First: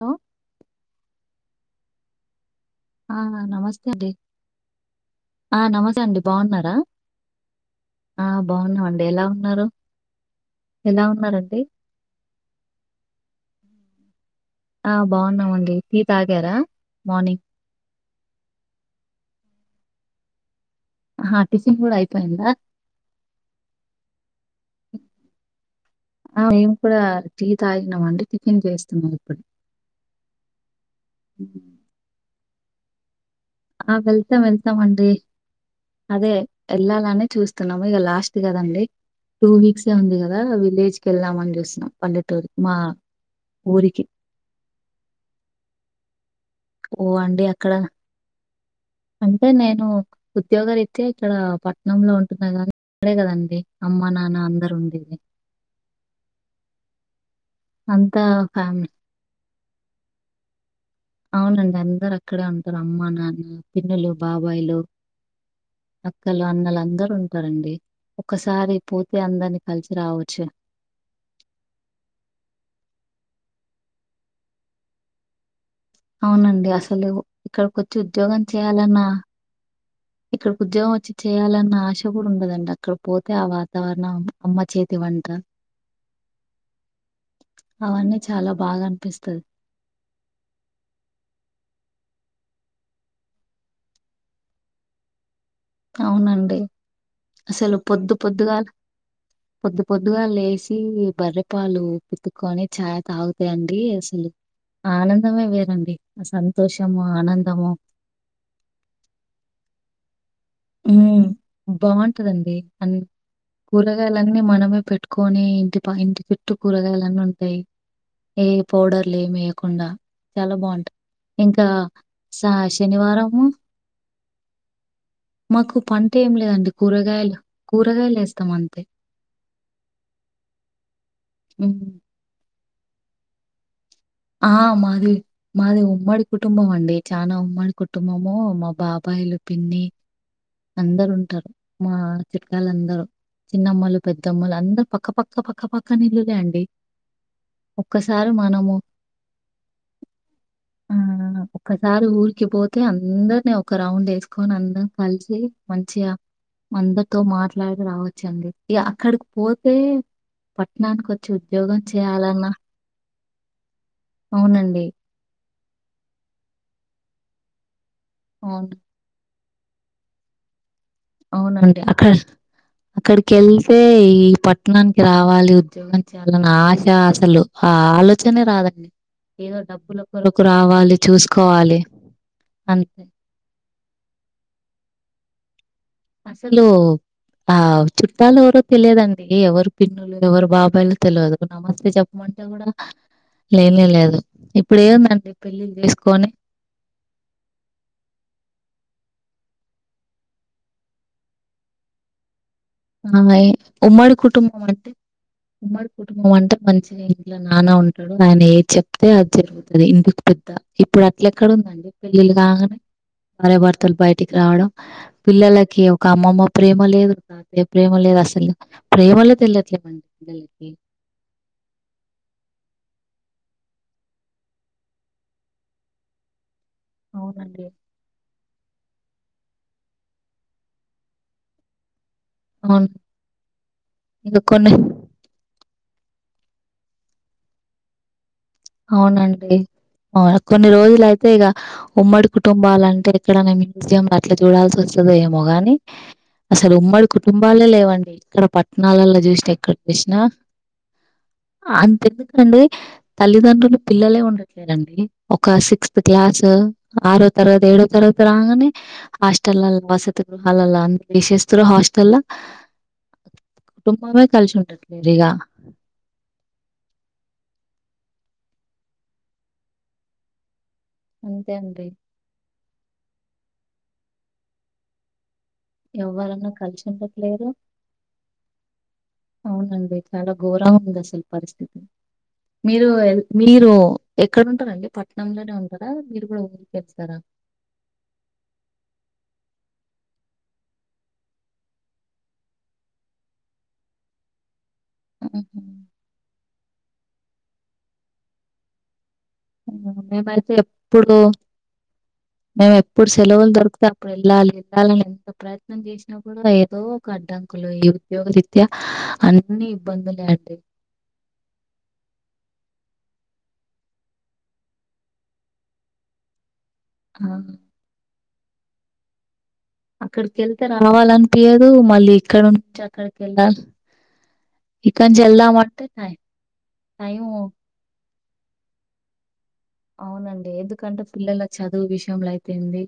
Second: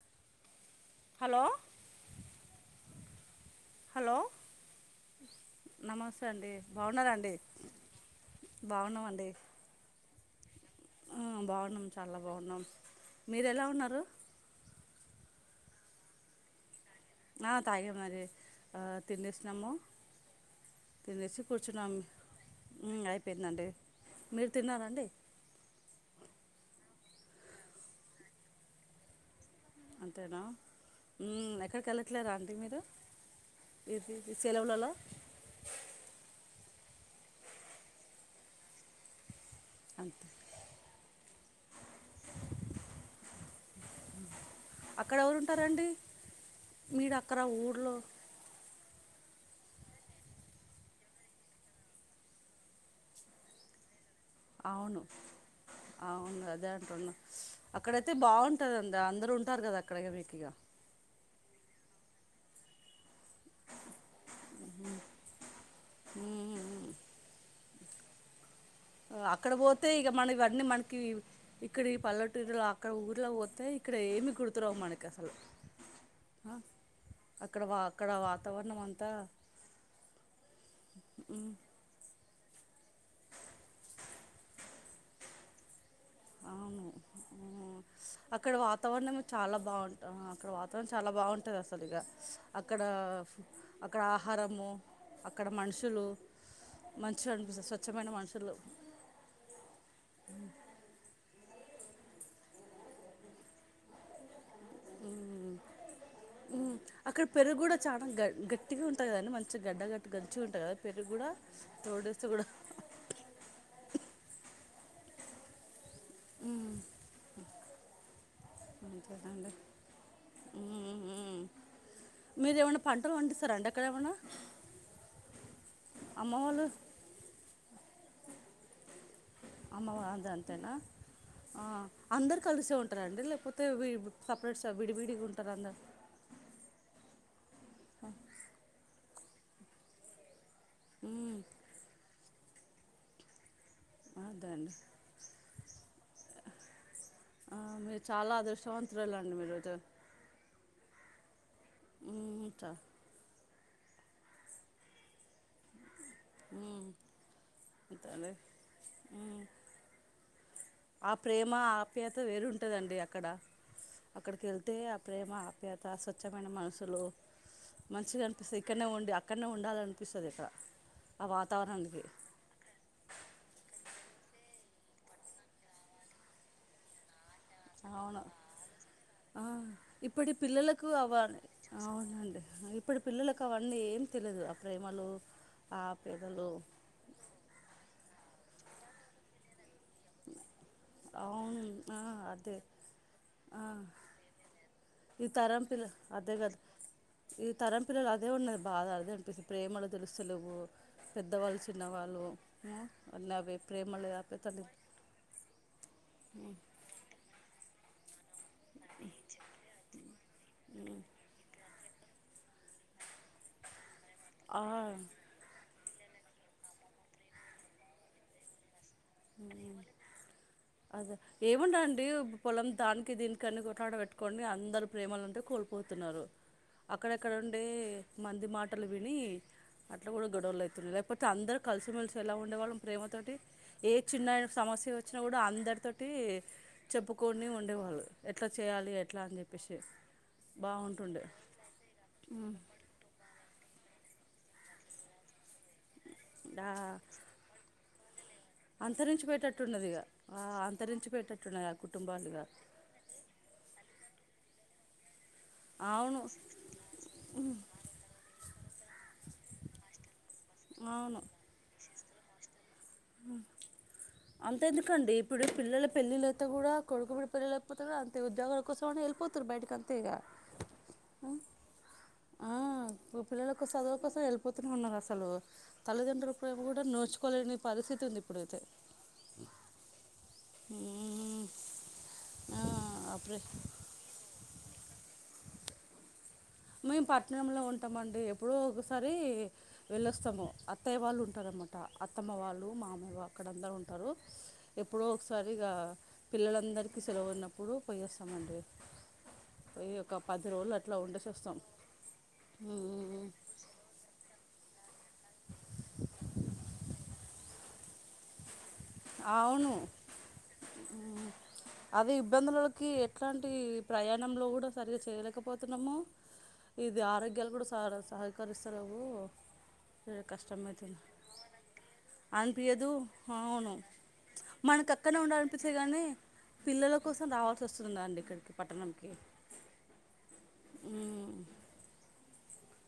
లో హలో ఆ నమస్తే అండి. హలో నమస్తే అండి బాగున్నారాండి ఆ ఎలా బాగున్నామండి ఉన్నారు? ఎలా ఉన్నారండి? బాగున్నాం చాలా బాగున్నాం మీరు ఎలా ఉ ఉన్నారు ఆ బాన్నామండి టీ తాగారా మార్నింగ్? ఆ తాగే మరి ఆ తినేసినాము ఆహా తినేసి టిఫిన్ కూర్చున్నాం కూడా అయిపోయిందా? హ్మ్ అయిపోయిందండి మీరు తిన్నారా అండి ఆ మేము కూడా టీ తాగినం అండి టిఫిన్ చేస్తున్నాం ఇప్పుడు అంతేనా హ్మ్ ఎక్కడికి వెళ్ళట్లేరా అం [unintelligible] మీద ఆ వెళ్తాం వెళ్తాం అండీ అదే వెళ్ళాలనే చూస్తున్నాము ఇగా లాస్ట్ కదండి టూ వీక్సే ఉంది అంతే కదా విలేజ్ కెల్దం అన్ జుస్తున్నాం పల్లెటూరికి మా ఊరికి అక్కడ ఎవరు ఉంటారండి ఓ మీడ అక్కడ అండి ఊళ్ళో అంటే నేను ఉద్యోగరీత ఇక్కడ పట్నంలో ఉంటున్నా కాగానీ అక్కడే కదండి అమ్మా అవును అవును అదే అంటున్నా అక్కడైతే అంతా ఫ్యామిలీ బాగుంటంది అందరుూ ఉంటారు కదా కడగ బెట్టి ఇగ అవునండి అందరు అక్కడే ఉంటారు అమ్మ నాన్న పిన్నలు బాబాయిలు అక్కలు అన్నలు ఉమ్ అందరుూ ఉంటారండి ఒకసారి అక్కడ పోతే ఇక మన ఇవన్నీ మనకి ఇక్కడ ఈ పల్లెటూరులో అక్కడ ఊర్లో పోతే అయితే ఇక్కడ ఏమీ గుర్తురావు మనకి అసలు అవునండి అసలు అక్కడ వా ఇక్కడికొచ్చి అక్కడ ఉద్యోగం వాతావరణం చేయాలన్నా అంతా ఇక్కడికి ఉద్యోగం వచ్చి ఉమ్ చేయాలన్న ఆశ [unintelligible] ఉండదండి అక్కడ పోతే ఆ వాతావరణం అమ్మ అమ్మ చేతి వంట అవును అవన్నీ చాలా అక్కడ బాగా వాతావరణము అనిపిస్తది. చాలా బాగుంట ఆ అక్కడ వాతావరణం చాలా బాగుంటది అసలు ఇగ అక్కడ అక్కడ ఆహారము అక్ అక్కడ మనుషులు అవునండి. మంచిగనిపిస్తారు, అసలు స్వచ్ఛమైన పొద్దు పొద్దుగాల మనుషులు, పొద్దు పొద్దుగాళ్ళేసి ఈ బర్రె పాలు పితుకొని చాయ తాగుతే అండి అసలు ఆనందమే మ్మ్ వేరండి ఆ మ్మ్ సంతోషము అక్కడ పెరుగు ఆనందము కూడా చాలా గద్ హ్మ్ కూడా బాగుంటదండి అన్ కూరగాయలన్నీ మనమే పెట్టుక్ కొనీ ఇంట్ ప ఇంటి చుట్టు మ్మ్ కూరగాయలన్నీ ఉంటయ్ ఏ పౌడర్లు ఏమి అంతేనండి వేయకుండా చాలా బాగుంటాయ్, మ్మ్, మ్మ్. ఇంకా సా మీరు ఏమైనా పంటలు శనివారము పండిస్తారండి అక్కడ ఏమైనా మాకు పంట అమ్మ ఏం వాళ్ళు లేదండి కూరగాయలు, కూరగాయలేస్తాం అంతే అమ్మవ అంద అంతేనా ఆ హ్మ్. అందరు కలిసే ఉంట రండి లేకపోతే ఆ సపరేట్ మాది విడివిడిగా ఉంటారు అందరు మాది ఉమ్మాడి కుటుంబం అండి చా చానా ఉమది కుటుంబము మా బాబ రూపాయలు పిన్ని అందరు మ్మ్, ఉంటారు మా చిట్కాలు అందరూ చిన్నమ్మలు అదే పెద్దమ్మలు అండి అందరు పక్క పక్క పక్క పక్క పక్కనల్లులే అండి ఆ మీరు ఒక్కసారి చాలా మనము అదృశవంతురాలుండి మీరోజు అ పసార ఊక పోతే అందర న ఒక రౌండ్ వేసుకొని అందం కలిసి మంచియా మ్మ్, అందరితో మాట్లాడి అంతే అండి రావచ్చండి అక్కడికి మ్మ్. పోతే ఆ పట్టణానికొచ్చి ప్రేమ ఉద్యోగం ఆప్యత చేయాలన్నా వేరుంటదండి అక్కడ అక్కడికి వెళ్తే అవునండి. ఆ ప్రేమ ఆ అ స్వచ్ఛమైన మనసు లో మంచిగా అనిపిస్తంది అవును. ఇక్కడనే ఉండి అక్కడనే ఉండాలనిపిస్తుంది ఇక్కడ ఆ అవునండి వాతావరణానికి అక్కడ అక్కడికి వెళ్తే ఈ పట్టణానికి రావాలి ఉద్యోగం చేయాలని ఆశ ఆశలు అవును ఆ ఏదో డబ్బుల ఇప్పటి కొరకు పిల్లలకు రావాలి అవి చూసుకోవాలి అవునండి ఇప్పటి అంతే పిల్లలకు అవన్నీ ఏం తెలిదు ప్రేమలు ఆ ఆప్యాయతలు అసలు ఆ చ తాలు ఎవరో తెలియదండి ఎవరు పిన్నులు ఎవరు బాబాయిలు తెలియదు అవును నమస్తే ఆ, చెప్పమంటే అదే కూడా ఆ, లేనే లేదు ఇప్పుడు ఈ ఏముందండి తరం పెళ్లి పిల్ల చేసుకొని అదే కదా ఈ తరం పిల్లలు అదే ఉన్నది బాధ అది అనిపిస్తుంది ప్రేమలు తెలుస్తలేవు పెద్దవాళ్ళు చిన్నవాళ్ళు హాయ్ అవి ఉమ్మడి కుటుంబ ప్రేమలు అంట ఉమ్మడి కుటుంబం అంటే మంచిగా ఇంట్లో నానా ఉంటు అయినా ఏ చెప్తే అది జరుగుతుంది ఇంటికి పెద్ద ఇప్పుడు అట్ల ఎక్కడ ఉందండి పళ్ళలు కారే వర్తలు పయ ఇటికి రావడం పిల్లలకి ఒక కామమ్మ ప్రేమ లేదు అ ప్రేమ లే అసలు ప్రేమలే తెలియట్లేవండి పిల్లలకి ఏముంట అండి పోలం దాని దీనికన్ని కొట్లాట పెట్టుకంని అందరు ప్రేమలుంటే కోల్పోతున్నారు అక్కడక్కడ ఉండే అవునండి మంది మా బట్టలు విని అట్లా కూడా గొడవలు అవుతుయి లేకపోతే అందరు కలిసి మలిసి ఎలా ఉండేవాళ్ళం అవును ప్రేమ తోటి ఏ చిన్న ఇంక కొన్ని సమస్య వచ్చినా కూడా అందరి తోటి చెప్పుకొని ఉండేవాళ్ళు ఎట్లా చేయాలి ఎట్లా అని అవునండి చెప్పేసి అవును కొన్ని రోజుల బాగుంటుండే అయితే ఇక ఉమ్మడి కుటుంబాల అంటే ఎక్కడనే జం అట్లా చూడాల స వస్తుస్త ఏ మగానీ ఆ, అసలు ఉమ్మడి కుటుంబాలే లేవండి ఇక్కడ పట్టణాలలో అంతరించి చూసినా ఎక్కడ పెటట్టున్నది ఇక చూసినా అంతరించి పెటేట్టున్నది ఆ కుటుంబాలుగా అంతెందుకండి తల్లిదండ్రులు పిల్లలే ఉండట్లేదండి ఒక సిక్స్త్ అవును క్లాస్ ఆరో తరగతి ఏడో తరగతి రాగానే హాస్టెల్ అల్ వస హల్ అంద విస్త హస్ అల అంత ఎందుకండి ఇగ ఇప్పుడు పిల్లల పెళ్ళిలయి కూడా కొడుకుబడి పపోత అంతే ఉద్యో కోసం వెళ్పోతతుారు బయట అంత ఇగ అంతే అండి పిల్లలలకు చదువు కోసం వెళ్ళిపోతుూ ఉన్నారు అసలు తల్లిదండ్రుల ఎవ్వరన్నా ప్రేమ కూడా కలిసి ఉండట్లేరు నోచుకోలేని పరిస్థితి ఉంది ఇప్పుడుయితే ఘోరం ఉంది అసలు పరిస్థితి ఆ, మీరు అప్పుడే మీరు ఎక్కడంటార అండి ప నమ్నే ఉంటరాారురుగు మేము పట్టణంలో ఉంటామండి ఎప్పుడ ఒకసారి వెళ్ళొస్తాము అత్తయ్య వాళ్ళు ఉంటారన్నమాట అత్తమ్మ వాళ్ళు మా అమయ్య అక్కడందరూ ఉంటారు ఎప్పుడో ఒకసారి ఆహా! ఇ పిల్లలందరిక కలో ఉన్నప్పుడు పోయేస్తామండి ఉమ్ మేమైతే ఎప్పుడు వస్తాం మేము ఎప్పుడు ఉమ్, సెలవులు దొరుకుతే అప్పుడు వెళ్ళాలి ఉడాలని ఎంత ప్రయత్నం చేసినా కూడా ఏదో ఒక అడ్డంకులు ఈ ఉద్యోగ అవును అది ఇబ్బందులలకి ఎ అట్లాంటి ప్రయాణంలో కూడా సరిగ్గా చేయలేకపోతున్నాము ఇది ఆ ఆరోగ్యాలు కూడా సహ సహ కరుస్తా నవ్వు అక్కడికి వెళ్తే రావాలనిపయదు మళ్ళీ ఇక్కడ నుంచి అక్కడికి వెళ్ళాలి మనక ఇక్కడ అక్కడ నుంచి ఉండాల అనిపిస్తే వెళ్దామంటే గాని టైం పిల్లల టైం కోసం రావాల్సి వస్తుంది రాండి ఇక్కడికి పట్టణంకి అవునండి ఎందుకంటే ఉమ్, పిల్లల చదువు విషయంలో అయితేంది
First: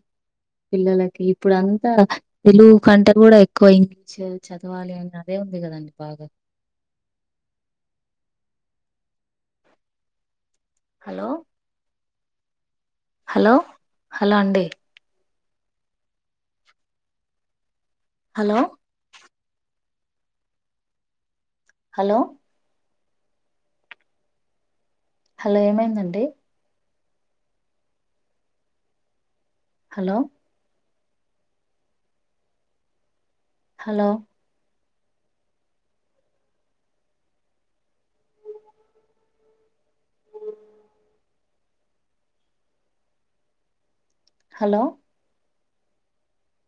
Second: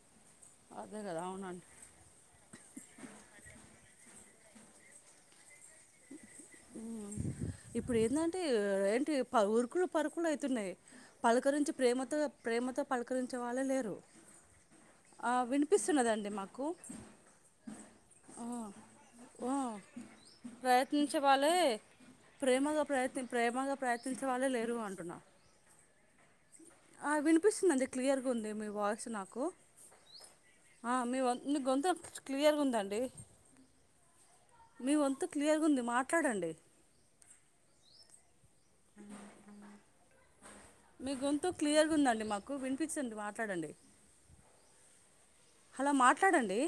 అదే పిల్లలకి కదా ఇప్పుడు అవునండి అంతా తెలుగు కంటే కూడా ఎక్కువ ఇంగ్లీష్ చదవాలి అండి అదే కదండి బాగా ఇప్పుడు ఏందంటే ఆ ప ఉ ఉరుకులు పరుకులు అయిత్ తున్నాయి హలో పలకరించి ప్రేమతో ప్రేమతో పలకరించే హలో వాళ్ళే లేరు హలో అండి ఆ వినిపిస్తున్నదండి మాకు హలో ప్రయత్నించేవాళ్లు లే హలో ప్రేమగా ప్రయత్ ప్రేమగా ప్రయత్నిే వాళ్ళే లేరు అంట హలో ఏమైందండి ఆ వినిపిస్తుందిండి క్లియర్గా ఉంది మీ వాయిస్ నాకు హలో ఆ మీ మీ గొంతు క్లియర్గా ఉందండి హలో మీ వంతు క్లియర్గా ఉంది మాట్లాడండి అని అ మీ గొంతు క్లియర్గా ఉందండి మాకు వినిపించింది మాట్లాడండి హలో హలో మాట్లాడండి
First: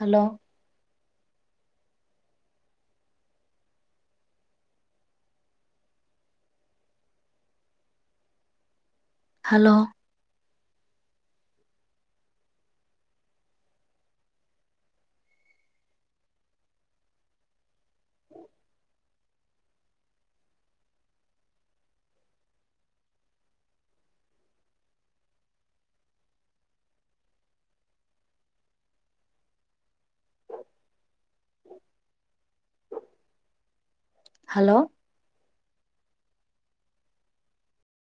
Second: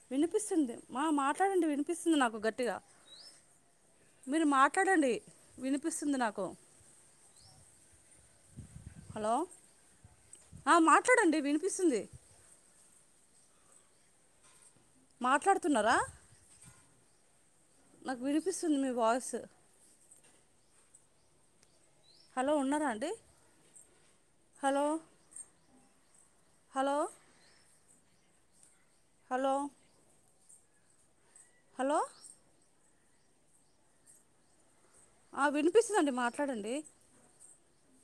హలో వినిపిస్తుంది మా మాట్లాడండి వినిపిస్తుంది నాకు గట్టిగా మీరు మాట్లాడండి వినిపిస్తుంది నాకు హలో ఆ మాట్లాడండి వినిపిస్తుంది మాట్లాడుతున్నారా నాకు వినిపిస్తుంది మీ వాయిసు హలో ఉన్నరా అండి hello hello hello hello hello ఆ వినిపిస్తదండి మాట్లాడండి